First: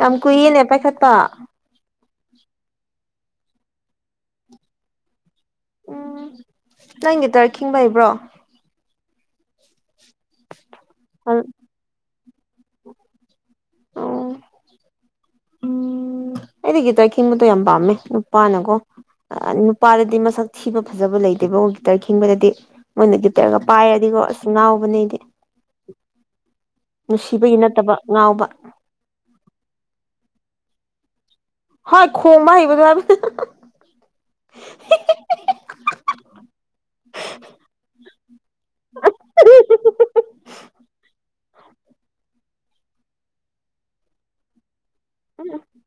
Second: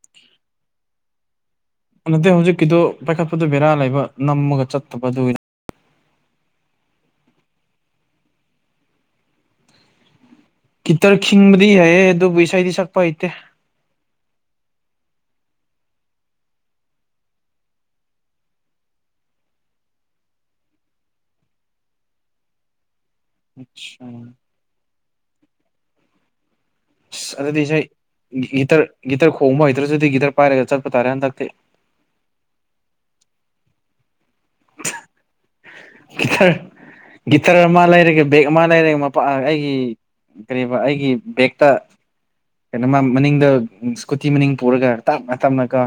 ꯌꯥꯝ ꯀꯨꯏꯌꯦꯅꯦ ꯄꯥꯏꯈꯠꯄ ꯅꯠꯇꯦ ꯍꯧꯖꯤꯛꯀꯤꯗ‌ꯣ ꯄꯥꯏꯈꯠꯄꯗꯣ ꯕꯦꯔꯥ ꯂꯩꯕ ꯅꯝꯃꯒ ꯆꯠꯇꯕꯗꯨ ꯎꯝ ꯅꯪ ꯒꯤꯇ ꯈꯤꯡꯕ ꯍꯩꯕ꯭ꯔꯣ ꯒꯤꯇꯔ ꯑꯣ ꯈꯤꯡꯕꯗꯤ ꯍꯩꯑꯦ ꯑꯗꯨꯕꯨ ꯏꯁꯩꯗꯤ ꯁꯛꯄ ꯍꯩꯇꯦ ꯑꯣ ꯎꯝ ꯑꯩꯗꯤ ꯒꯤꯇꯔ ꯈꯤꯡꯕꯗꯣ ꯌꯥꯝ ꯄꯥꯝꯃꯦ ꯅꯨꯄꯥꯅꯀꯣ ꯅꯨꯄꯥꯗꯗꯤ ꯃꯁꯛ ꯊꯤꯕ ꯐꯖꯕ ꯂꯩꯇꯦꯕ ꯑꯣ ꯒꯤꯇꯔ ꯈꯤꯡꯕꯗꯗꯤ ꯃꯣꯏꯅꯗꯤ ꯒꯤꯇꯔꯒ ꯄꯥꯏꯔꯗꯤꯀꯣ ꯑꯁ ꯉꯥꯎꯕꯅꯦ ꯑꯩꯗꯤ ꯑꯁ ꯅꯨꯡꯁꯤꯕꯒꯤ ꯑꯗꯨꯗꯤ ꯏꯁꯩ ꯅꯠꯇꯕ ꯉꯥꯎꯕ ꯒꯤꯇꯔ ꯒꯤꯇꯔ ꯈꯣꯡꯕ ꯍꯩꯇ꯭ꯔꯁꯨꯗꯤ ꯒꯤꯇꯔ ꯄꯥꯏꯔꯒ ꯆꯠꯄ ꯇꯥꯔꯦ ꯍꯟꯗꯛꯇꯤ ꯍꯩ ꯈ‌ꯣꯡꯕ ꯍꯩꯕꯗꯨ ꯍꯥꯏꯕꯅ [unintelligible] ꯒꯤꯇꯔ ꯑꯃ ꯂꯩꯔꯒ ꯕꯦꯛ ꯑꯃ ꯂꯩꯔꯒꯦ ꯃꯄꯥ ꯑꯩꯒꯤ ꯀꯔꯤꯕ ꯑꯩꯒꯤ ꯕꯦꯛꯇ ꯀꯩꯅꯣꯃ ꯃꯅꯤꯡꯗ ꯁ꯭ꯀꯨꯇꯤ ꯃꯅꯤꯡ ꯄꯨꯔꯒ ꯇꯞꯅ ꯇꯞꯅꯀ‌ꯣ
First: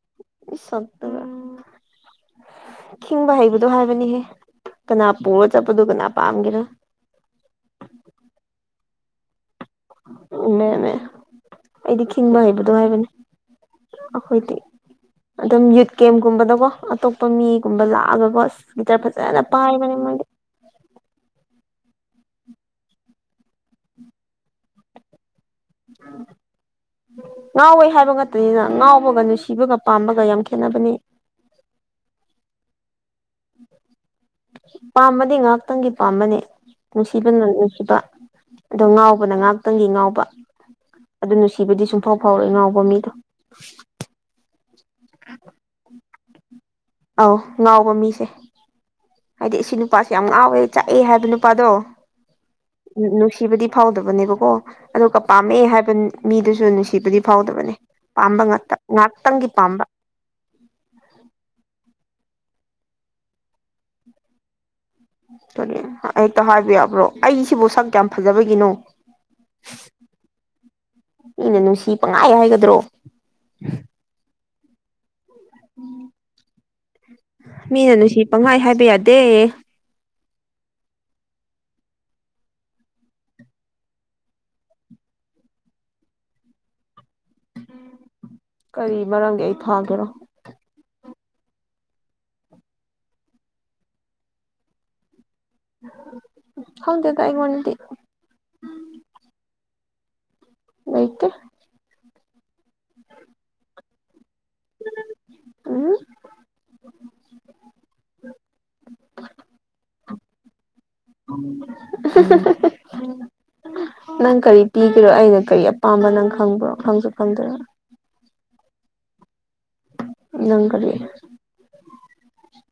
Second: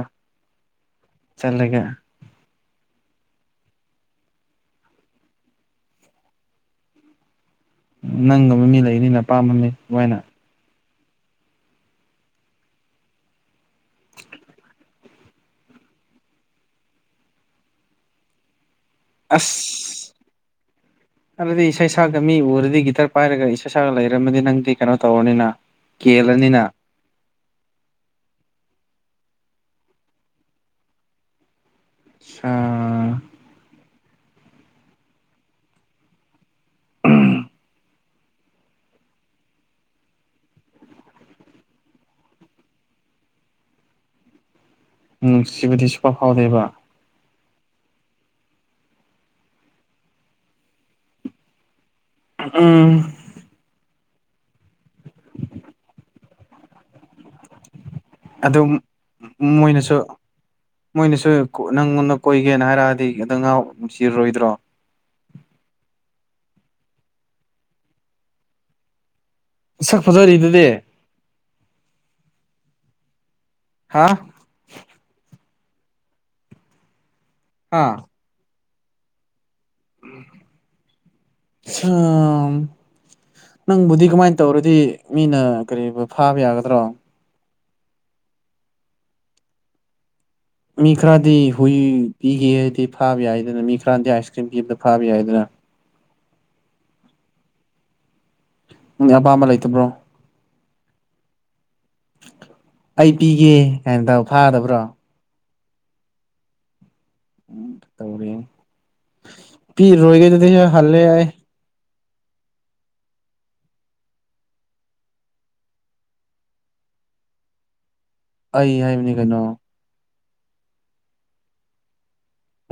ꯏ ꯁꯛꯇꯨꯒ ꯆꯠꯂꯒ ꯈꯤꯡꯕ ꯍꯩꯕꯗꯣ ꯍꯥꯏꯕꯅꯤꯍꯦ ꯀꯅꯥ ꯄꯨꯔ ꯆꯠꯄꯗꯣ ꯀꯅꯥ ꯄꯥꯝꯒꯦꯔꯥ ꯅꯪꯒꯨꯝꯃ ꯃꯤ ꯂꯩꯅꯤꯅ ꯄꯥꯝꯕ ꯃꯤ [unintelligible] ꯎꯅꯦꯅꯦ ꯑꯩꯗꯤ ꯈꯤꯡꯕ ꯍꯩꯕꯗꯣ ꯍꯥꯏꯕꯅꯦ ꯑꯩꯈꯣꯏꯗꯤ ꯑꯗꯨꯝ ꯌꯨꯠ ꯒꯦꯝꯒꯨꯝꯕꯗꯀꯣ ꯑꯇꯣꯞꯄ ꯃꯤꯒꯨꯝꯕ ꯂꯥꯛꯑꯒꯀꯣ ꯑꯁ ꯒꯤꯇꯔ ꯐꯖ ꯖꯅ ꯑꯁ ꯄꯥꯏꯕꯅꯦ ꯃ‌ꯣꯏꯗꯤ ꯑꯗꯨꯗꯤ ꯏꯁꯩ ꯁꯛꯑꯒ ꯃꯤ ꯎꯔꯗꯤ ꯒꯤꯇꯔ ꯄꯥꯏꯔꯒ ꯏꯁꯩ ꯁꯛꯑꯒ ꯂꯩꯔꯝꯃꯗꯤ ꯅꯪꯗꯤ ꯀꯩꯅꯣ ꯇꯧꯔꯅꯤꯅ [unintelligible] ꯀꯦꯜꯂꯅꯤꯅ ꯉꯥꯎꯋꯦ ꯍꯥꯏꯕ ꯉꯇꯅꯤꯅ ꯉꯥꯎꯕꯒ ꯅꯨꯡꯁꯤꯕꯒ ꯄꯥꯝꯕꯒ ꯌꯥꯝ ꯈꯦꯠꯅꯕꯅꯤ ꯑ ꯄꯥꯝꯕꯗꯤ ꯉꯥꯏꯍꯥꯛꯇꯪꯒꯤ ꯄꯥꯝꯕꯅꯤ ꯅꯨꯡꯁꯤꯕꯅ ꯅꯨꯡꯁꯤꯕ ꯑꯗꯣ ꯉꯥꯎꯕꯅ ꯉꯥꯛꯇꯪꯒꯤ ꯉꯥꯎꯕ ꯑꯗꯨ ꯅꯨꯡꯁꯤꯕꯗꯤ ꯁꯨꯡꯐꯥꯎ ꯐꯥꯎꯔ‌ꯣꯏ ꯉꯥꯎꯕ ꯃꯤꯗꯣ ꯅꯨꯡꯁꯤꯕꯗꯤ ꯁꯨꯡꯐꯥꯎ ꯐꯥꯎꯗꯦꯕ ꯑꯧ ꯉꯥꯎꯕ ꯃꯤꯁꯦ ꯍꯥꯏꯗꯤ ꯏꯁꯤ ꯅꯨꯄꯥꯁꯦ ꯌꯥꯝ ꯉꯥꯎꯋꯦ ꯆꯥꯛꯑꯦ ꯍꯥꯏꯕ ꯅꯨꯄꯥꯗꯣ ꯎꯝ ꯅꯨꯡꯁꯤ ꯅꯨꯡꯁꯤꯕꯗꯤ ꯐꯥꯎꯗꯕꯅꯦꯕꯀꯣ ꯑꯗꯨꯒ ꯄꯥꯝꯃꯦ ꯍꯥꯏꯕ ꯃꯤꯗꯨꯁꯨ ꯅꯨꯡꯁꯤꯕꯗꯤ ꯐꯥꯎꯗꯕꯅꯦ ꯄꯝꯕ ꯉꯥꯛꯇ ꯑꯗꯨꯝ ꯉꯥꯛꯇꯪꯒꯤ ꯄꯥꯝꯕ ꯃꯣꯏꯅꯁꯨ ꯃꯣꯏꯅꯁꯨ ꯅꯪꯉꯣꯟꯗ ꯀꯣꯏꯒꯦꯅ ꯍꯥꯏꯔꯛꯑꯗꯤ ꯑꯗ ꯉꯥꯎ ꯅꯨꯡꯁꯤꯔꯣꯏꯗ꯭ꯔꯣ ꯍꯦꯛꯇ ꯍꯥꯏꯕ ꯌꯥꯕ꯭ꯔꯣ ꯑꯩꯁꯤꯕꯨ ꯁꯛ ꯀꯌꯥꯝ ꯐꯖꯕꯒꯤꯅꯣ ꯅꯁꯛ ꯐꯖꯔꯤꯗꯨꯗꯤ ꯃꯤꯅ ꯅꯨꯡꯁꯤ ꯄꯪꯍꯥꯏ ꯍꯥꯏꯒꯗ꯭ꯔꯣ ꯍꯥ ꯍꯥ ꯃꯤꯅ ꯅꯨꯡꯁꯤ ꯄꯪꯍꯥꯏ ꯍꯥꯏꯕ ꯌꯥꯗꯦ [inaudible] [unintelligible] ꯅꯪꯕꯨꯗꯤ ꯀꯃꯥꯏꯅ ꯇꯧꯔꯗꯤ ꯃꯤꯅ ꯀꯔꯤꯕ ꯐꯥꯕ ꯌꯥꯒꯗ꯭ꯔꯣ ꯀꯔꯤ ꯃꯔꯝꯒꯤ ꯑꯩ ꯐꯥꯒꯦꯔꯣ ꯃꯤ ꯈꯔꯗꯤ ꯍꯨꯏ ꯄꯤꯒꯦꯍ‌ꯦꯗꯤ ꯐꯥꯕ ꯌꯥꯏꯗꯅ ꯃꯤ ꯈꯔꯗꯤ ꯑꯥꯏꯁ ꯀ꯭ꯔꯤꯝ ꯄꯤꯕꯗ ꯐꯥꯕ ꯌꯥꯏꯗꯅ ꯈꯪꯗꯦꯗ ꯑꯩꯉꯣꯟꯗꯗꯤ ꯃꯤ ꯑꯄꯥꯝꯕ ꯂꯩꯇꯕ꯭ꯔꯣ ꯂꯩꯇꯦ ꯑꯩ ꯄꯤꯒꯦ ꯀꯥꯏꯅ ꯇ ꯐꯥꯗꯕ꯭ꯔꯣ ꯑ ꯎ ꯄꯤ ꯔꯔꯣꯏꯒꯦ ꯍꯜꯂ ꯑꯩ ꯑꯁ ꯅꯪ ꯀꯔꯤ ꯄꯤꯒꯔꯣ ꯑꯩꯅ ꯀꯔꯤ ꯑꯄꯥꯝꯕ ꯅꯪ ꯈꯪꯕ꯭ꯔꯣ ꯈꯪꯁꯨ ꯈꯪꯗꯔ ꯑꯩ ꯍꯥꯏꯕꯅꯤ ꯀꯩꯅꯣ ꯅꯪ ꯀꯔꯤ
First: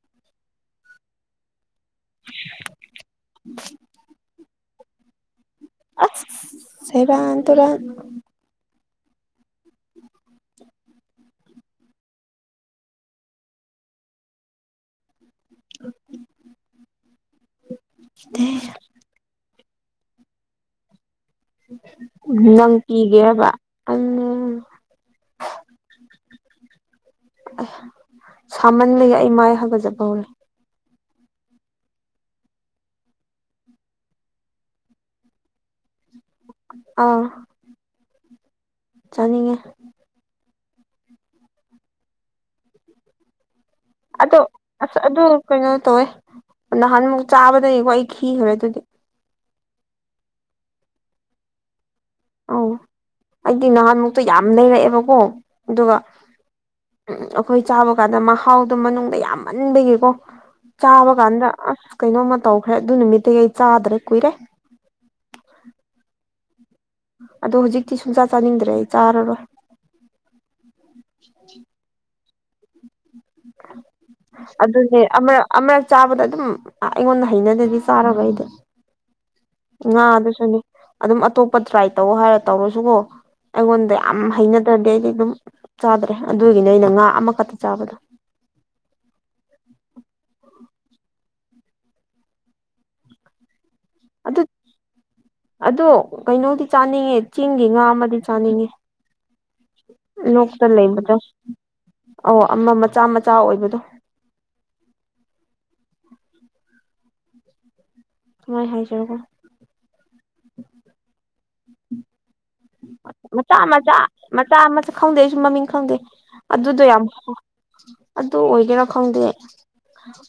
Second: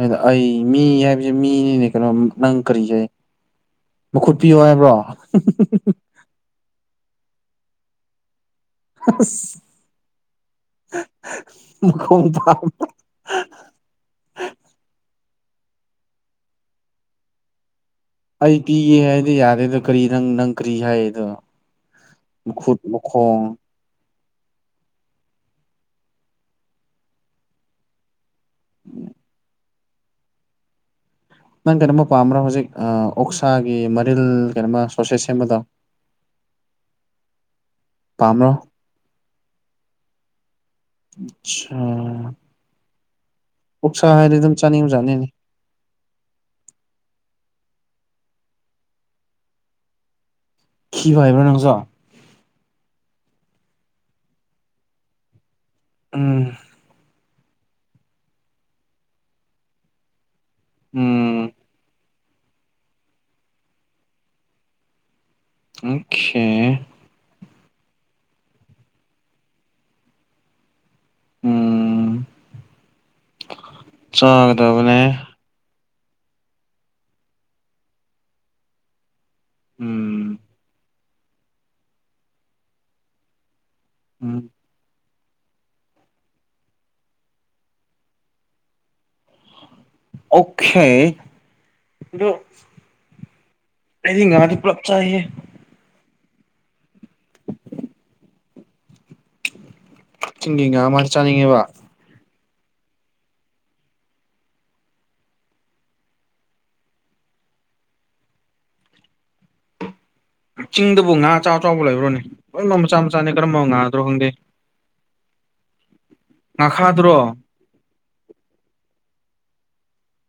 ꯑꯗ ꯑꯩ ꯃꯤ ꯍꯥꯏꯕꯁꯦ ꯃꯤꯅꯤꯅꯦ ꯀꯩꯅꯣ ꯅꯪ ꯀꯔꯤꯁꯦ ꯃꯈꯨꯠ ꯄꯤꯌꯣ ꯍꯥꯏꯕ꯭ꯔꯣ ꯑꯁ ꯁꯦꯔꯥꯟ ꯇꯨꯔꯥꯟ ꯑꯁ ꯃꯈꯣꯡ ꯑꯣ ꯑꯩ ꯄꯤꯒꯦ ꯍꯥꯏꯗꯤ ꯌꯥꯔꯦꯗ ꯀꯔꯤ ꯅꯪ ꯅꯪ ꯀꯔꯤ ꯍꯥꯏꯗꯣ ꯅꯪ ꯃꯈꯨꯠ ꯃꯈꯣꯡ ꯄꯤꯒꯦꯕ ꯑ ꯑ ꯁꯥꯃꯟꯕꯒ ꯑꯩ ꯃꯥꯏ ꯍꯥꯏꯒꯠꯖꯕ ꯍꯧꯔꯦ ꯅꯪ ꯀꯩꯅꯣꯝꯃ ꯄꯥꯝꯕ꯭ꯔꯣ ꯍꯧꯖꯤꯛ ꯑꯣꯛꯁꯥꯒꯤ ꯃꯔꯤꯜ ꯀꯩꯅꯣꯃ ꯁꯣꯁꯦꯁ ꯁꯦꯝꯕꯗꯣ ꯑꯥ ꯄꯥꯝꯕ꯭ꯔꯣ ꯆꯥꯅꯤꯡꯉꯦ ꯑꯆꯥ ꯑꯗꯣ ꯑꯗꯨꯝ ꯑꯁ ꯑꯗꯨ ꯆꯥꯅꯤꯡꯕꯖꯥꯠꯅꯤꯅꯦ ꯀꯩꯅꯣ ꯇꯧꯋꯦ ꯅꯍꯥꯟꯃꯨꯛ ꯆꯥꯕꯗꯒꯤꯀ ꯑꯩ ꯈꯤꯈ꯭ꯔꯦ ꯑꯗꯨꯗꯤ ꯀꯤꯕ ꯍꯥꯏꯕ꯭ꯔꯣ ꯅꯪꯖꯣ ꯑ ꯑꯩꯗꯤ ꯅꯍꯥꯟꯃꯨꯛꯇꯣ ꯌꯥꯝ ꯂꯩꯔꯛꯑꯦꯕꯀꯣ ꯑꯗꯨꯒ ꯎꯝ ꯑꯩꯈꯣꯏ ꯆꯥꯕ ꯀꯥꯟꯗ ꯃꯍꯥꯎꯗꯨꯣ ꯃꯅꯨꯡꯗ ꯌꯥꯝꯃꯟꯕꯒꯤꯀꯣ ꯆꯥꯕ ꯀꯥꯟꯗ ꯎꯝ ꯑꯁ ꯀꯩꯅꯣꯝꯃ ꯇꯧꯈ꯭ꯔꯦ ꯑꯗꯨ ꯅꯨꯃꯤꯠꯇꯒꯤ ꯑꯩ ꯆꯥꯗ꯭ꯔꯦ ꯀꯨꯏꯔꯦ ꯑꯣꯈꯦ ꯑꯗꯣ ꯍꯧꯖꯤꯛꯇꯤ ꯁꯨꯡꯁꯥ ꯆꯥꯅꯤꯡꯗ꯭ꯔꯦ ꯑꯩ ꯆꯥꯔꯔꯣꯏ ꯎꯝ ꯆꯥꯒꯗꯕꯅꯦ ꯑꯃꯨꯔꯛ ꯆꯥꯕꯗ ꯑꯗꯨꯝ ꯑꯩꯉꯣꯟꯗ ꯍꯩꯅꯗꯗꯤ ꯆꯥꯔꯕ ꯑꯩꯗꯤ ꯉꯥ ꯎꯝ ꯑꯗꯨꯁꯨꯅꯦ ꯑꯗꯨꯝ ꯑꯇꯣꯞꯄ ꯇ꯭ꯔꯥꯏ ꯇꯧ ꯍꯥꯏꯔ ꯇꯧꯔꯁꯨꯀꯣ ꯑꯩꯉꯣꯟꯗ ꯌꯥꯝ ꯎꯝ ꯍꯩꯅ ꯔꯗꯤ ꯑꯩꯗꯤ ꯑꯗꯨꯝ ꯆꯥꯗ꯭ꯔꯦ ꯑꯗꯨꯒꯤꯅꯦ ꯑꯩꯅ ꯉꯥ ꯑꯃꯈꯛꯇ ꯆꯥꯕꯗꯣ ꯑꯣꯈꯦ ꯑꯗꯨ ꯀ ꯑꯗꯨ ꯉꯥꯗꯤ ꯄꯨꯂꯞ ꯆꯥꯌꯦꯍꯦ ꯑꯗꯣ ꯀꯩꯅꯣꯗꯤ ꯆꯥꯅꯤꯡꯉꯦ ꯆꯦꯡꯒꯤ ꯉꯥ ꯑꯃꯗꯤ ꯆꯥꯅꯤꯡꯉꯦ ꯂꯣꯛꯇ ꯆꯤꯡꯒꯤ ꯉꯥ ꯃꯥꯗꯤ ꯂꯩꯕꯗꯣ ꯆꯥꯅꯤꯡꯉꯦꯕ ꯑꯣ ꯑꯃ ꯃꯆꯥ ꯃꯆꯥ ꯑꯣꯏꯕꯗꯣ ꯁꯃꯥꯏꯅ ꯍꯥꯏꯖꯔꯔꯕꯣ ꯆꯤꯡꯗꯕꯨ ꯉꯥ ꯑ ꯆꯥꯎ ꯑ ꯆꯥꯎꯕ ꯂꯩꯕ꯭ꯔꯣꯅꯦ ꯂꯣꯏꯅꯃꯛ ꯃꯆꯥ ꯃꯆꯥꯅꯤ ꯀꯔꯝꯕ ꯉꯥꯗ꯭ꯔꯣ ꯈꯪꯗꯦ ꯍ ꯑꯃꯁꯨ ꯈꯪꯗꯦ ꯑꯩꯁꯨ ꯃꯃꯤꯡ ꯈꯪꯗꯦ ꯑꯗꯨꯗꯣ ꯌꯥꯝ ꯉꯥꯈꯥꯗ꯭ꯔꯣ ꯑꯗꯨ ꯑꯣꯏꯒꯦꯔꯥ ꯈꯪꯗꯦ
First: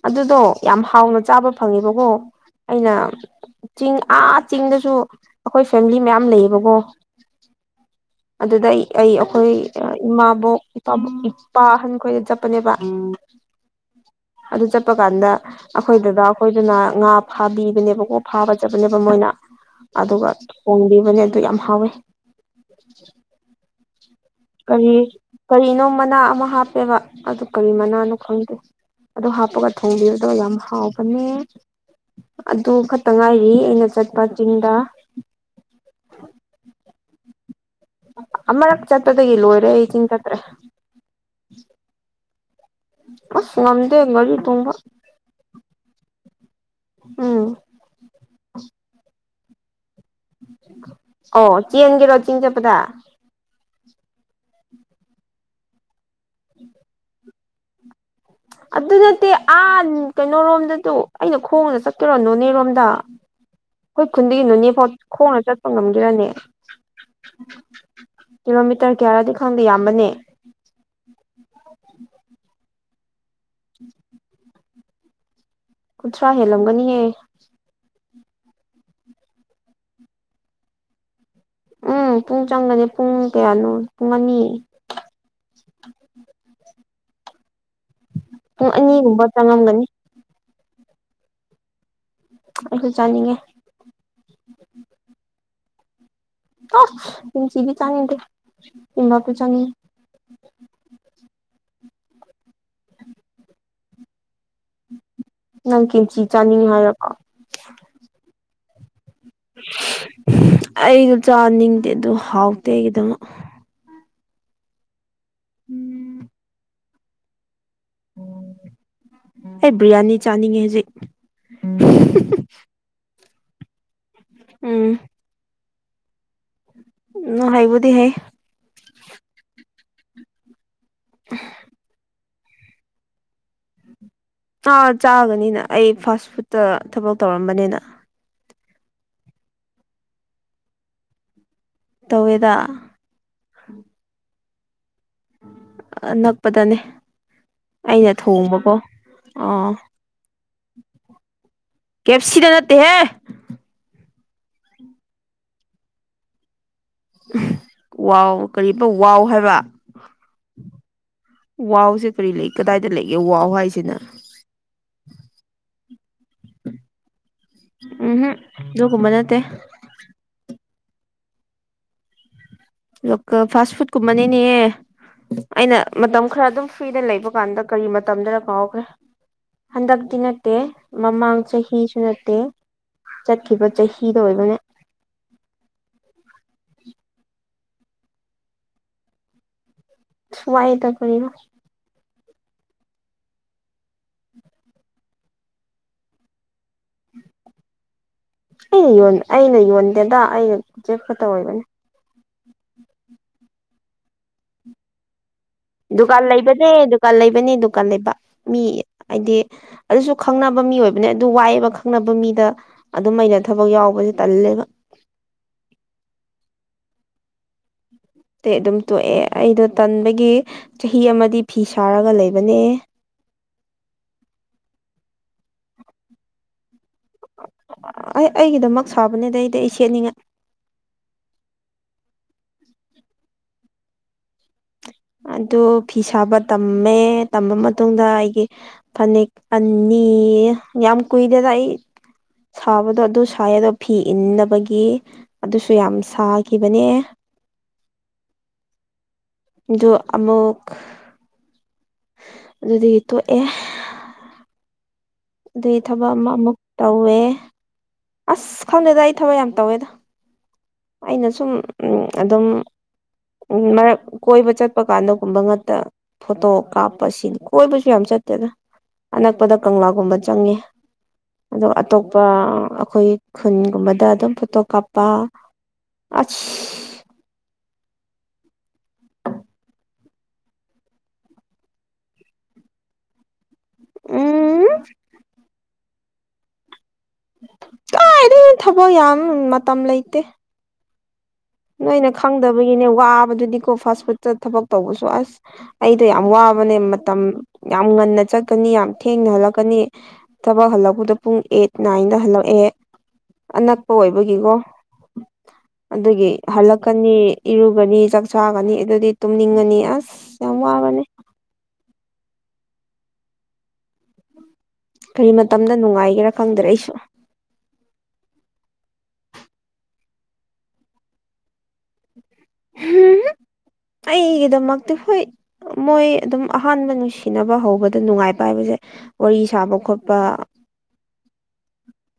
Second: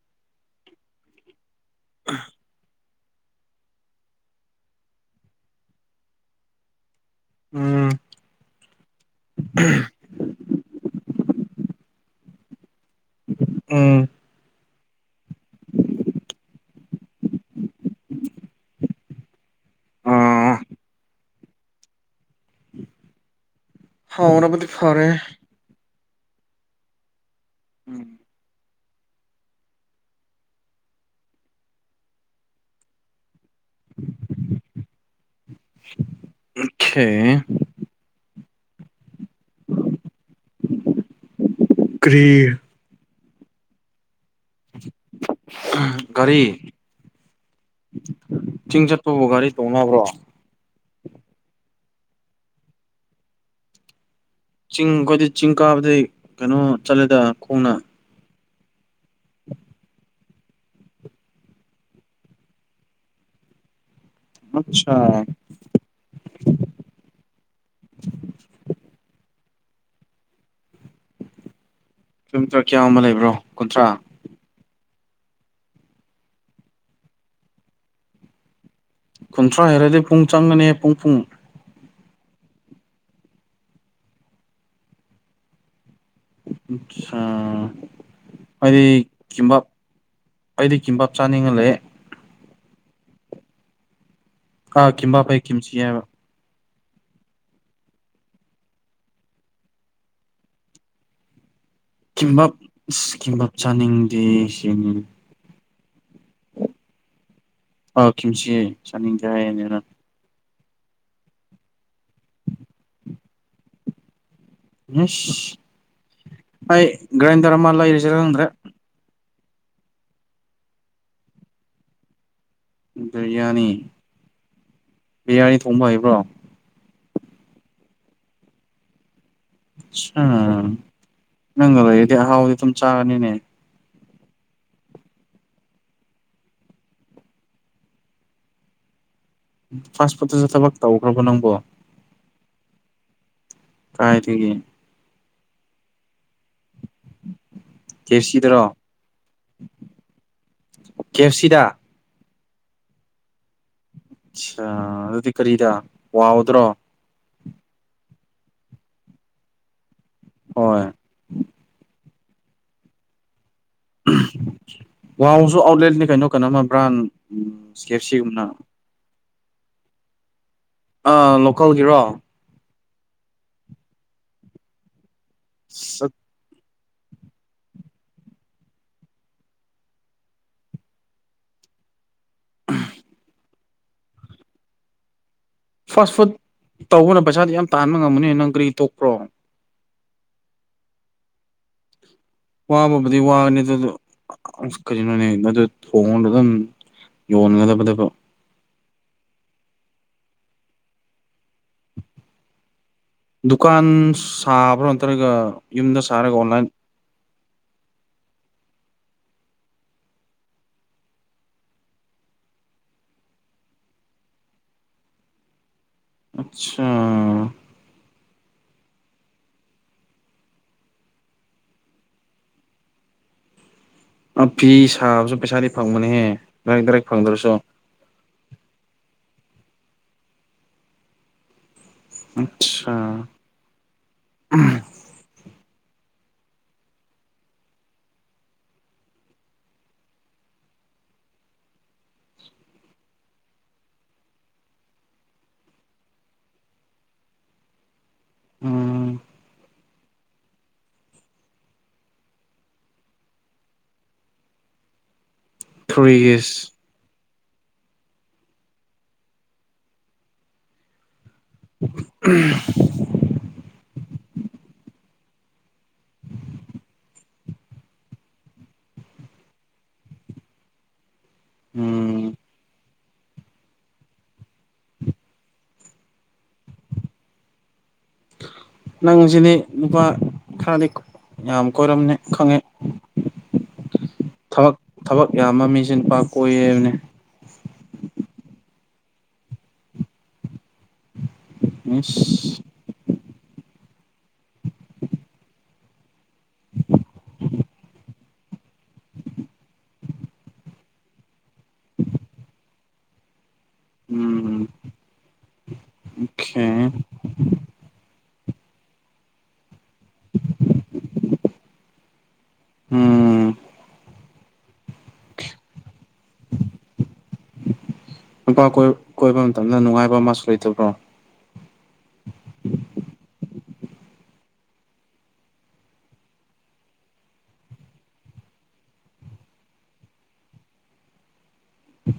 ꯑꯗꯨꯗꯣ ꯌꯥꯝ ꯍꯥꯎꯅ ꯆꯥꯕ ꯐꯪꯉꯦꯕꯀꯣ ꯑꯩꯅ ꯆꯤꯡ ꯑꯥ ꯆꯤꯡꯗꯁꯨ ꯑꯩꯈꯣꯏ ꯐꯦꯃꯤꯂꯤ ꯃꯌꯥꯝ ꯂꯩꯌꯦꯕꯀꯣ ꯎꯝ ꯑꯗꯨꯗ ꯑꯩ ꯑꯩ ꯑꯩꯈꯣꯏ ꯏꯃꯥꯕꯣꯛ ꯏꯄꯥ ꯏꯄꯥ ꯑꯍꯟ ꯈꯣꯏꯗ ꯆꯠꯄꯅꯦꯕ ꯎꯝ ꯑꯗꯨ ꯆꯠꯄ ꯀꯥꯟꯗ ꯑꯩꯈꯣꯏꯗꯨꯗ ꯑꯩꯈꯣꯏꯗꯨꯅ ꯉꯥ ꯐꯥꯕꯤꯕꯅꯦꯕꯀꯣ ꯐꯥꯕꯖꯕꯅꯦꯕ ꯃꯣꯏꯅ ꯑꯗꯨꯒ ꯑꯥ ꯊꯣꯡꯕꯤꯕꯅꯦ ꯑꯗꯨ ꯌꯥꯝ ꯍꯥꯎꯋꯦ ꯍꯥꯎꯔꯕꯗꯤ ꯀꯔꯤ ꯐꯔꯦ ꯀꯔꯤꯅꯣ ꯃꯅꯥ ꯑꯃ ꯍꯥꯞꯄꯦꯕ ꯑꯗꯨ ꯀꯔꯤ ꯃꯅꯥꯅꯣ ꯈꯪꯗꯦ ꯑꯗꯨꯗ ꯍꯥꯞꯄꯒ ꯊꯣꯡꯕꯤꯌꯨ ꯑꯗꯨꯒ ꯌꯥꯝ ꯍꯥꯎꯕꯅꯦ ꯑꯗꯨ ꯈꯛꯇ ꯉꯥꯏꯔꯤ ꯑꯩꯅ ꯆꯠꯄ ꯆꯤꯡꯗ ꯑꯣꯈꯦ ꯑꯃꯔꯛ ꯆꯠꯄꯗꯒꯤ ꯂꯣꯏꯔꯦ ꯑꯩ ꯆꯤꯡ ꯆꯠꯇ꯭ꯔꯦ ꯀꯔꯤ ꯑꯁ ꯉꯝꯗꯦ ꯃꯔꯤ ꯒꯥꯔꯤ ꯎꯝ ꯆꯤꯡ ꯆꯠꯄꯕꯨ ꯒꯥꯔꯤ ꯇꯣꯅꯕ꯭ꯔꯣ ꯑꯣ ꯆꯦꯟꯒꯦꯔꯣ ꯆꯤꯡ ꯆꯠꯄꯗ ꯆꯤꯡ ꯑꯩꯈꯣꯏꯗꯤ ꯆꯤꯡ ꯀꯥꯕꯗꯤ ꯀꯩꯅꯣ ꯆꯠꯂꯦꯗ ꯈꯣꯡꯅ ꯑꯗꯨ ꯅꯠꯇꯦ ꯑ ꯀꯩꯅꯣꯔꯣꯝꯗꯗꯨ ꯑꯩꯅ ꯈꯣꯡꯅ ꯆꯠꯀꯦꯔꯣ ꯅꯣꯅꯦꯔꯣꯝꯗ ꯑꯩꯈꯣꯏ ꯈꯨꯟꯗꯒꯤ ꯅꯣꯅꯦꯐꯥꯎ ꯑꯠꯆꯥ ꯈꯣꯡꯅ ꯆꯠ ꯉꯝꯗꯔꯅꯦ ꯀꯤꯂꯣꯃꯤꯇꯔ ꯀꯌꯥꯔꯗꯤ ꯈꯪꯗꯦ ꯌꯥꯝꯕꯅꯦ ꯆꯨꯝ ꯆꯔꯥ ꯀꯌꯥ ꯑꯃ ꯂꯩꯕ꯭ꯔꯣ ꯀꯨꯟꯊ꯭ꯔꯥ ꯀꯨꯟꯊ꯭ꯔꯥ ꯍꯦꯜꯂꯝꯒꯅꯤꯍꯦ ꯀꯨꯟꯊ꯭ꯔꯥ ꯍꯦꯜꯗꯤ ꯄꯨꯡ ꯆꯪꯒꯅꯤ ꯄꯨꯡ ꯄꯨꯡ ꯎꯝ ꯄꯨꯡ ꯆꯪꯒꯅꯤ ꯄꯨꯡ ꯀꯌꯥꯅꯣ ꯄꯨꯡ ꯑꯅꯤ ꯑꯆꯥ ꯄꯨꯡ ꯑꯩꯗꯤ ꯑꯅꯤꯒꯨꯝꯕ ꯀꯤꯝꯕꯥꯞ ꯆꯪꯉꯝꯒꯅꯤ ꯑꯩꯗꯤ ꯀꯤꯝꯕꯥꯞ ꯆꯥꯅꯤꯡꯉꯂꯩꯌꯦ ꯑꯩꯁꯨ ꯆꯥꯅꯤꯡꯉꯦ ꯀꯥ ꯀꯤꯝꯕꯥꯞꯄꯩ ꯀꯤꯞꯆꯤ ꯍꯥꯏꯕ ꯑꯁ ꯀꯤꯝꯆꯤꯗꯤ ꯆꯥꯅꯤꯡꯗꯦ ꯀꯤꯝꯚꯥꯞꯇꯤ ꯆꯥꯅꯤꯡꯉꯤ ꯀꯤꯝꯕꯞ ꯏꯁ ꯀꯤꯝꯕꯞ ꯆꯥꯅꯤꯡꯗꯦ ꯑꯁꯦꯡꯕꯅꯦ ꯅꯪ ꯀꯤꯝꯆꯤ ꯆꯥꯅꯤꯡ ꯍꯥꯏꯔꯀꯣ ꯑꯥ ꯀꯤꯝꯆꯤ ꯆꯥꯅꯤꯡꯇꯦ ꯍꯥꯏꯌꯦ ꯅꯦ ꯅꯪ ꯑꯩꯗꯣ ꯆꯥꯅꯤꯡꯗꯦ ꯑꯗꯨ ꯍꯥꯎꯇꯦ ꯑꯩꯒꯤꯗꯃꯛ ꯃꯤꯁ ꯑꯩ ꯒ꯭ꯔꯥꯏꯟꯗꯔ ꯑꯃ ꯂꯩꯔꯁꯤꯔꯈꯪꯗ꯭ꯔꯦ ꯑꯩ ꯕꯤ꯭ꯔꯌꯥꯅꯤ ꯆꯥꯅꯤꯡꯉꯦ ꯍꯧꯖꯤꯛ ꯕꯤꯔꯌꯥꯅꯤ ꯎꯝ ꯕꯤꯔꯌꯥꯅꯤ ꯊꯣꯡꯕ ꯍꯩꯕ꯭ꯔꯣ ꯅꯣ ꯍꯥꯏꯕꯨꯗꯤ ꯍꯩ ꯑꯠꯁꯥ ꯅꯪꯒ ꯂꯩꯔꯗꯤ ꯑꯍꯥꯎꯗꯤ ꯑꯗꯨꯝ ꯆꯥꯒꯅꯤꯅꯦ ꯑꯥ ꯆꯥꯒꯅꯤꯅ ꯑꯩ ꯐꯥꯁ ꯐꯨꯠꯇ ꯊꯕꯛ ꯇꯧꯔꯝꯕꯅꯤꯅ ꯐꯥꯁꯐꯨꯠꯇꯁꯨ ꯊꯕꯛ ꯇꯧꯈ꯭ꯔꯕꯣ ꯅꯪꯕꯣ ꯇꯧꯋꯦꯗ ꯀꯥꯏꯗꯒꯤ ꯑꯅꯛꯄꯗꯅꯦ ꯑꯩꯅ ꯀꯦ ꯑꯦꯐ ꯁꯤꯗꯔꯣ ꯊꯣꯡꯕꯀꯣ ꯑꯥ ꯀꯦ ꯑꯦꯐ ꯁꯤꯗ ꯀꯦꯞꯁꯤꯗ ꯅꯠꯇꯦꯍꯦ ꯑꯆꯥ ꯑꯗꯨꯗꯤ ꯀꯔꯤꯗ ꯋꯥꯎꯗ꯭ꯔꯣ ꯋꯥꯎ ꯀꯔꯤ ꯄ ꯋꯥꯎ ꯍꯥꯏꯕ ꯍꯣꯏ ꯋꯥꯎꯁꯦ ꯀꯔꯤ ꯂꯩ ꯀꯗꯥꯏꯗ ꯂꯩꯒꯦ ꯋꯥꯎ ꯍꯥꯏꯁꯤꯅ ꯋꯥꯎꯁꯨ ꯑꯥꯎꯠꯂꯦꯠꯅꯤ ꯀꯩꯅꯣ ꯀꯩꯅꯣꯃ ꯕ꯭ꯔꯥꯟ ꯁꯤ ꯀꯦꯑꯦꯐꯁꯤ ꯒꯨꯝꯅ ꯗꯨꯒꯨꯝꯕ ꯅꯠꯇꯦ ꯑ ꯂꯣꯀꯜꯒꯤꯔꯣ ꯂꯣꯀꯦꯜ ꯐꯥꯁ ꯐꯨꯗ ꯀꯨꯝꯕꯅꯤꯅꯦ ꯑꯩꯅ ꯃꯇꯝ ꯈꯔ ꯑꯗꯨꯝ ꯐ꯭ꯔꯤꯗ ꯂꯩꯕ ꯀꯥꯟꯗ ꯀꯔꯤ ꯃꯇꯝꯗꯅꯣ ꯀꯥꯎꯈ꯭ꯔꯦ ꯍꯟꯗꯛꯇꯤ ꯅꯠꯇꯦ ꯃꯃꯥꯡ ꯆꯍꯤꯁꯨ ꯅꯠꯇꯦ ꯆꯠꯈꯤꯕ ꯆꯍꯤꯗ ꯑꯣꯏꯕꯅꯦ ꯐꯥꯁ ꯐꯨꯗ ꯇꯧꯕꯅ ꯄꯩꯁꯥꯗꯤ ꯌꯥꯝ ꯇꯥꯟꯕ ꯉꯝꯃꯅꯦ ꯅꯪ ꯀꯔꯤ ꯇꯣꯛꯄ꯭ꯔꯣ? ꯁꯋꯥꯏ ꯇꯥ ꯀꯔꯤꯅꯣ ꯋꯥꯕꯕꯨꯗꯤ ꯋꯥꯅꯤ ꯑꯗꯨꯗꯣ ꯑ ꯀꯔꯤꯅꯣꯅꯦ ꯑꯗꯨ ꯊꯣꯡꯗ ꯑꯗꯨꯝ ꯌꯣꯟꯒꯗꯕꯗꯨ ꯑꯩꯅ ꯑꯩꯅ ꯌꯣꯟꯗꯦꯗ ꯑꯩꯅꯦꯛꯄ ꯇꯧꯕꯅꯤ꯫ ꯗꯨꯀꯥꯟ ꯁꯥꯕ꯭ꯔꯣ ꯅꯠꯇ꯭ꯔꯒ ꯌꯨꯝꯗ ꯗꯨꯀꯥꯟ ꯁꯥꯔꯒ ꯑꯣꯟꯂꯥꯏꯟ ꯂꯩꯕꯅꯦ ꯗꯨꯀꯥꯟ ꯂꯩꯕꯅꯦ ꯗꯨꯀꯥꯟ ꯂꯩꯕ ꯃꯤ ꯍꯥꯏꯗꯤ ꯑꯗꯨꯁꯨ ꯈꯪꯅꯕ ꯃꯤ ꯑꯣꯏꯕꯅꯦ ꯑꯗꯨ ꯋꯥꯏꯑꯦꯕ ꯈꯪꯅꯕ ꯃꯤꯗ ꯑꯗꯨꯝ ꯑꯩꯅ ꯊꯕꯛ ꯌꯥꯎꯕꯁꯦ ꯇꯜꯂꯦꯕ ꯑꯆꯥ ꯇꯦ ꯑꯗꯨꯝ ꯇꯣꯛꯑꯦ ꯑꯩꯗꯣ ꯇꯟꯕꯒꯤ ꯆꯍꯤ ꯑꯃꯗꯤ ꯐꯤ ꯁꯥꯔꯒ ꯂꯩꯕꯅꯦ꯫ ꯑ ꯐꯤ ꯁꯥꯕꯁꯨ ꯄꯩꯁꯥꯗꯤ ꯐꯪꯕꯅꯦꯍꯦ ꯗꯥꯏꯔꯤꯛ ꯗꯥꯏꯦꯛ ꯐꯪꯗ꯭ꯔꯁꯨ꯫ ꯑꯩ ꯑꯩꯒꯤꯗꯃꯛ ꯁꯥꯕꯅꯦꯗ ꯑꯩꯗꯤ ꯑꯩ ꯁꯦꯠꯅꯤꯡꯉꯥꯏ꯫ ꯑꯆꯥ ꯑꯗꯨ ꯐꯤ ꯁꯥꯕ ꯇꯝꯃꯦ ꯇꯃ ꯃꯇꯨꯡꯗ ꯑꯩꯒꯤ ꯐꯅꯦꯛ ꯑꯅꯤ ꯌꯥꯝ ꯀꯨꯏꯔꯦꯗ ꯑꯩ ꯁꯥꯕꯗꯣ ꯑꯗꯨ ꯁꯥꯏꯌꯦ ꯑꯗꯣ ꯐꯤ ꯏꯟꯗꯕꯒꯤ ꯑꯗꯨꯁꯨ ꯌꯥꯝ ꯁꯥꯈꯤꯕꯅꯦ꯫ ꯎꯝ ꯑꯗꯣ ꯑꯃꯨꯛ ꯑꯗꯨꯗꯤ ꯇꯣꯛꯑꯦ ꯑꯗꯨꯏ ꯊꯕꯛ ꯊ꯭ꯔꯤ ꯑꯃ ꯏꯁ ꯑꯃꯨꯛ ꯇꯧꯋꯦ ꯑꯁ ꯈꯪꯗꯦꯗ ꯑꯩ ꯊꯕꯛ ꯌꯥꯝ ꯇꯧꯋꯦꯗ ꯑꯩꯅ ꯁꯨꯝ ꯑꯗꯨꯝ ꯎ ꯃꯔꯛ ꯀꯣꯏꯕ ꯆꯠꯄ ꯀꯥꯟꯗꯒꯨꯝꯕ ꯉꯥꯛꯇ ꯐꯣꯇꯣ ꯀꯥꯞꯄ ꯁꯤꯅꯤ ꯀꯣꯏꯕꯁꯨ ꯌꯥꯝ ꯆꯠꯇꯦꯗ ꯑꯅꯛꯄꯗ ꯀꯪꯂꯥꯒꯨꯝꯕ ꯆꯪꯉꯦ꯫ ꯑꯣ ꯑꯇꯣꯞꯄ ꯎꯝ ꯑꯩꯈꯣꯏ ꯈꯨꯟꯒꯨꯝꯕꯗ ꯑꯗꯨꯝ ꯐꯣꯇꯣ ꯀꯥꯞꯄ ꯑꯁ ꯅꯪꯁꯤꯗꯤ ꯅꯨꯨꯄꯥ ꯈꯔꯗꯤ ꯌꯥꯝ ꯀꯣꯏꯔꯝꯅꯤ ꯈꯪꯉꯦ꯫ ꯎꯝ ꯊꯕꯛ ꯊꯕꯛ ꯌꯥꯝꯕ ꯃꯤꯁꯤꯤꯟ ꯄꯥꯛ ꯀꯣꯏꯌꯦꯕꯅꯦ꯫ ꯀꯥꯏꯗꯒꯤ ꯊꯕꯛ ꯌꯥꯝ ꯃꯇꯝ ꯂꯩꯇꯦ꯫ ꯅꯣꯏ ꯑꯅ ꯏꯁ ꯈꯪꯗꯕꯒꯤꯅꯦ ꯋꯥꯕꯗꯨꯗꯤꯀꯣ ꯐꯥꯁ ꯐꯨꯗꯇ ꯊꯕꯛ ꯇꯧꯕꯁꯨ ꯑꯁ ꯑꯩꯗꯣ ꯌꯥꯝ ꯋꯥꯕꯅꯦ ꯃꯇꯝ ꯌꯥꯝ ꯉꯟꯅ ꯆꯠ ꯛꯀꯅꯤ ꯌꯥꯝ ꯊꯦꯡꯅ ꯍꯜꯂꯛꯀꯅꯤ ꯊꯕꯛ ꯍꯜꯂꯛꯄꯗ ꯄꯨꯡ ꯑꯦꯠ ꯅꯥꯏꯟꯗ ꯍꯜꯂꯛꯑꯦ ꯑꯅꯛꯄ ꯑꯣꯏꯕꯒꯤꯀꯣ ꯎꯝ ꯑꯗꯨꯒꯤ ꯑꯣꯀꯦ ꯍꯜꯂꯛꯀꯅꯤ ꯏꯔꯨꯒꯅꯤ ꯆꯥꯛꯆꯥꯒꯅꯤ ꯑꯗꯨꯗꯤ ꯇꯨꯝꯅꯤꯡꯉꯅꯤ ꯑꯁ ꯌꯥꯝ ꯋꯥꯒꯅꯤ꯫ ꯎꯝ ꯀꯔꯤ ꯃꯇꯝꯗ ꯅꯨꯡꯉꯥꯏꯒꯦꯔꯥ ꯈꯪꯗꯔꯦ ꯑꯩꯁꯨ ꯅꯨꯄꯥ ꯀꯣꯏꯕ ꯃꯇꯝꯗ ꯅꯨꯡꯉꯥꯏꯕ ꯑꯃꯁꯨ ꯂꯩꯇꯕ꯭ꯔꯣ? ꯑꯩꯒꯤꯗꯃꯛꯇꯤ ꯍꯣꯏ ꯃꯣꯏ ꯑꯗꯨꯝ ꯑꯍꯥꯟꯕ ꯅꯨꯡꯁꯤꯅꯕ ꯍꯧꯕꯗ ꯅꯨꯡꯉꯥꯏꯕ ꯍꯥꯏꯕꯅꯦ꯫ ꯋꯥꯔꯤ ꯁꯥꯕ ꯈꯣꯠꯄ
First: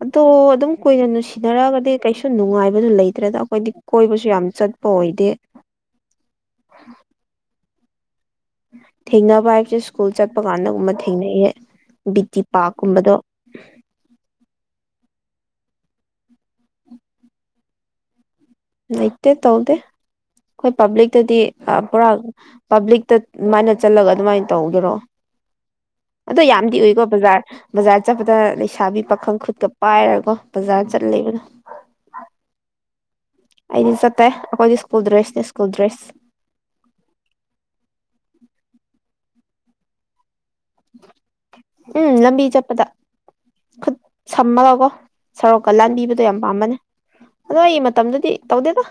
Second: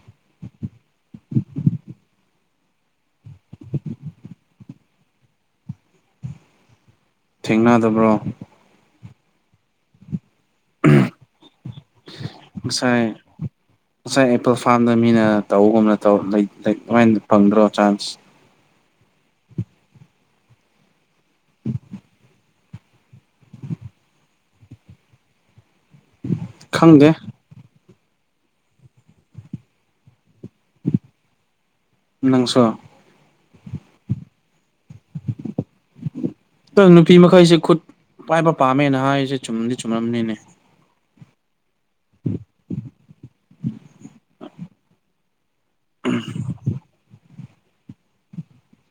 ꯑꯗꯣ ꯑꯗꯨꯝ ꯀꯨꯏꯅ ꯅꯨꯡꯁꯤꯅꯔꯛꯑꯒꯗꯤ ꯀꯩꯁꯨ ꯅꯨꯡꯉꯥꯏꯕꯗꯨ ꯂꯩꯇ꯭ꯔꯦꯗ ꯑꯩꯈꯣꯏꯗꯤ ꯀꯣꯏꯕꯁꯨ ꯌꯥꯝ ꯆꯠ ꯀꯣꯏꯗꯦ ꯊꯦꯡꯅꯗꯕ꯭ꯔꯣ? ꯊꯦꯡꯅꯕ ꯍꯥꯏꯕꯁꯦ ꯁ꯭ꯀꯨꯜ ꯆꯠꯄ ꯀꯥꯟꯗꯒꯨꯝꯕ ꯊꯦꯡꯅꯩꯑꯦ ꯕꯤ ꯇꯤ ꯄꯥꯔꯀꯨꯝꯕꯗꯣ ꯉꯁꯥꯏ ꯉꯁꯥꯏ ꯑꯦꯄꯜ ꯐꯥꯔꯝꯗ ꯃꯤꯅ ꯇꯧꯕꯒꯨꯝꯅ ꯇꯧ ꯑꯗꯨꯃꯥꯏꯅ ꯐꯪꯗ꯭ꯔꯣ ꯆꯥꯟꯁ ꯂꯩꯇꯦ ꯇꯧꯗꯦ ꯑꯩꯈꯣꯏ ꯄꯥꯕ꯭ꯂꯤꯛꯇꯗꯤ ꯄꯨꯔꯥ ꯄꯕ꯭ꯂꯤꯛꯇ ꯃꯥꯏꯅ ꯆꯠꯂꯒ ꯑꯗꯨꯃꯥꯏꯅ ꯇꯧꯒꯦꯔꯣ? ꯑꯗꯣ ꯌꯥꯝꯗꯤ ꯎꯏꯀꯣ ꯈꯪꯗꯦ ꯕꯖꯥꯔ ꯕꯖꯥꯔ ꯆꯠꯄꯗ ꯂꯩꯁꯥꯕꯤ ꯄꯥꯈꯪ ꯈꯨꯠꯀ ꯄꯥꯏꯔꯒꯣ ꯕꯖꯥꯔ ꯆꯠ ꯂꯩꯕꯅꯣ꯫ ꯅꯪꯁꯣ ꯑꯩꯗꯤ ꯆꯠꯇꯦ ꯑꯩꯈꯣꯏꯗꯤ ꯁ꯭ꯀꯨꯜ ꯗ꯭ꯔꯦꯁꯅꯦ ꯁ꯭ꯀꯨꯜ ꯗ꯭ꯔꯦꯁ ꯑꯪ ꯅꯨꯄꯤ ꯃꯈꯩꯁꯦ ꯈꯨꯠ ꯄꯥꯏꯕ ꯄꯥꯝꯃꯦꯅ ꯍꯥꯏꯔꯤꯁꯦ ꯆꯨꯝꯗꯤ ꯆꯨꯝꯔꯝꯅꯤꯅꯦ ꯎꯝ ꯂꯝꯕꯤ ꯆꯠꯄꯗ ꯈꯨꯠ ꯁꯝꯃꯒꯀꯣ ꯁꯔꯣꯛꯀ ꯂꯥꯟꯕꯤꯕꯗꯣ ꯌꯥꯝ ꯄꯥꯝꯕꯅꯦ ꯅꯣꯏꯒꯤ ꯃꯇꯝꯗꯗꯤ ꯇꯧꯗꯦꯗ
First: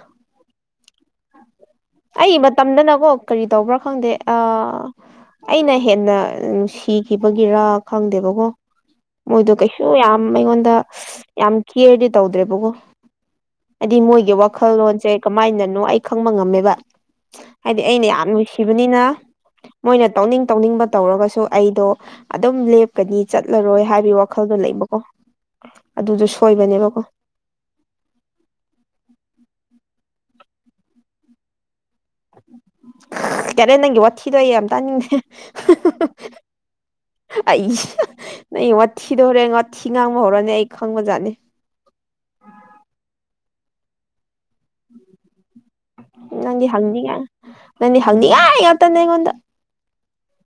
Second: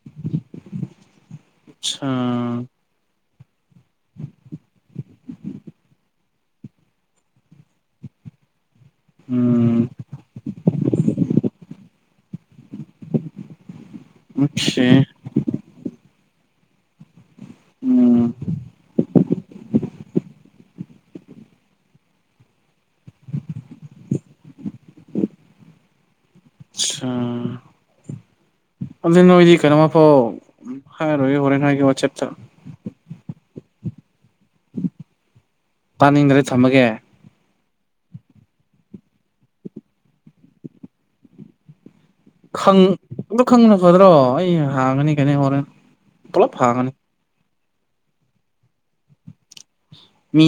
ꯑꯠꯁꯥ ꯑꯩ ꯃꯇꯝꯗꯅꯀꯣ ꯀꯔꯤ ꯇꯧꯕ꯭ꯔꯥ ꯈꯪꯗꯦ ꯑꯥ ꯑꯩꯅ ꯍꯦꯟꯅ ꯅꯨꯡꯁꯤ ꯕꯒꯤꯔ ꯈꯪꯗꯦꯕꯀꯣ ꯃꯣꯏꯗꯣ ꯀꯩꯁꯨ ꯎꯝ ꯌꯥꯝ ꯑꯩꯉꯣꯟꯗ ꯌꯥꯝꯃ ꯀꯤꯔꯥꯗꯤ ꯇꯧꯗ꯭ꯔꯦ ꯕꯒꯨ ꯍꯥꯏꯗꯤ ꯃꯣꯏꯒꯤ ꯑꯣꯀꯦ ꯋꯥꯈꯜꯂꯣꯟꯁꯦ ꯀꯃꯥꯏꯅꯅꯣ ꯑꯩ ꯈꯪꯕ ꯉꯝꯃꯦꯕ ꯍꯥꯏꯗꯤ ꯑꯩꯅ ꯌꯥꯝ ꯎꯝ ꯅꯨꯡꯁꯤꯕꯅꯤꯅ ꯃꯣꯏꯅ ꯇꯧꯅꯤꯡ ꯇꯧꯅꯤꯡꯕ ꯇꯧꯔꯒꯁꯨ ꯑꯩꯗꯣ ꯑꯗꯨꯝ ꯂꯦꯞꯀꯅꯤ ꯆꯠꯂꯔꯣꯏ ꯍꯥꯏꯕꯒꯤ ꯋꯥꯈꯜꯗꯣ ꯂꯩꯕꯀꯣ ꯑꯗꯨꯗꯁꯨ ꯑꯆꯥ ꯑꯗꯨ ꯅꯣꯏꯗꯤ ꯀꯩꯅꯃꯄꯥꯎ ꯍꯥꯏꯔꯣ ꯍꯣꯔꯦꯟ ꯍꯥꯏ ꯋꯥꯠꯆꯞꯇ ꯌꯔꯦ ꯅꯪꯒꯤ ꯋꯥꯠꯊꯤꯗꯣꯏ ꯑꯩ ꯌꯥꯝ ꯇꯥꯅꯤꯡꯗꯦ ꯇꯥꯅꯤꯡꯗ꯭ꯔ ꯊꯝꯃꯒꯦ ꯑꯩꯁꯦ ꯅꯩ ꯋꯥ ꯊꯤꯗꯧꯔꯦ ꯋꯥꯊꯤ ꯉꯥꯡꯕ ꯍꯧꯔꯅꯤ ꯑꯩ ꯈꯪꯕꯖꯥꯠꯅꯦ ꯈꯪ ꯑꯗꯨ ꯈꯪꯅ ꯐꯗ꯭ꯔꯣ ꯑꯩ ꯍꯥꯡꯒꯅꯤ ꯀꯩꯅ ꯍꯔꯦꯟ ꯄꯨꯂꯞ ꯍꯥꯡꯉꯥꯅꯤ ꯅꯤꯗꯤ ꯍꯪꯅꯤꯒꯥꯏ ꯉꯛꯇꯅꯦ ꯑꯩꯒꯣꯟꯗꯥ ꯃꯤ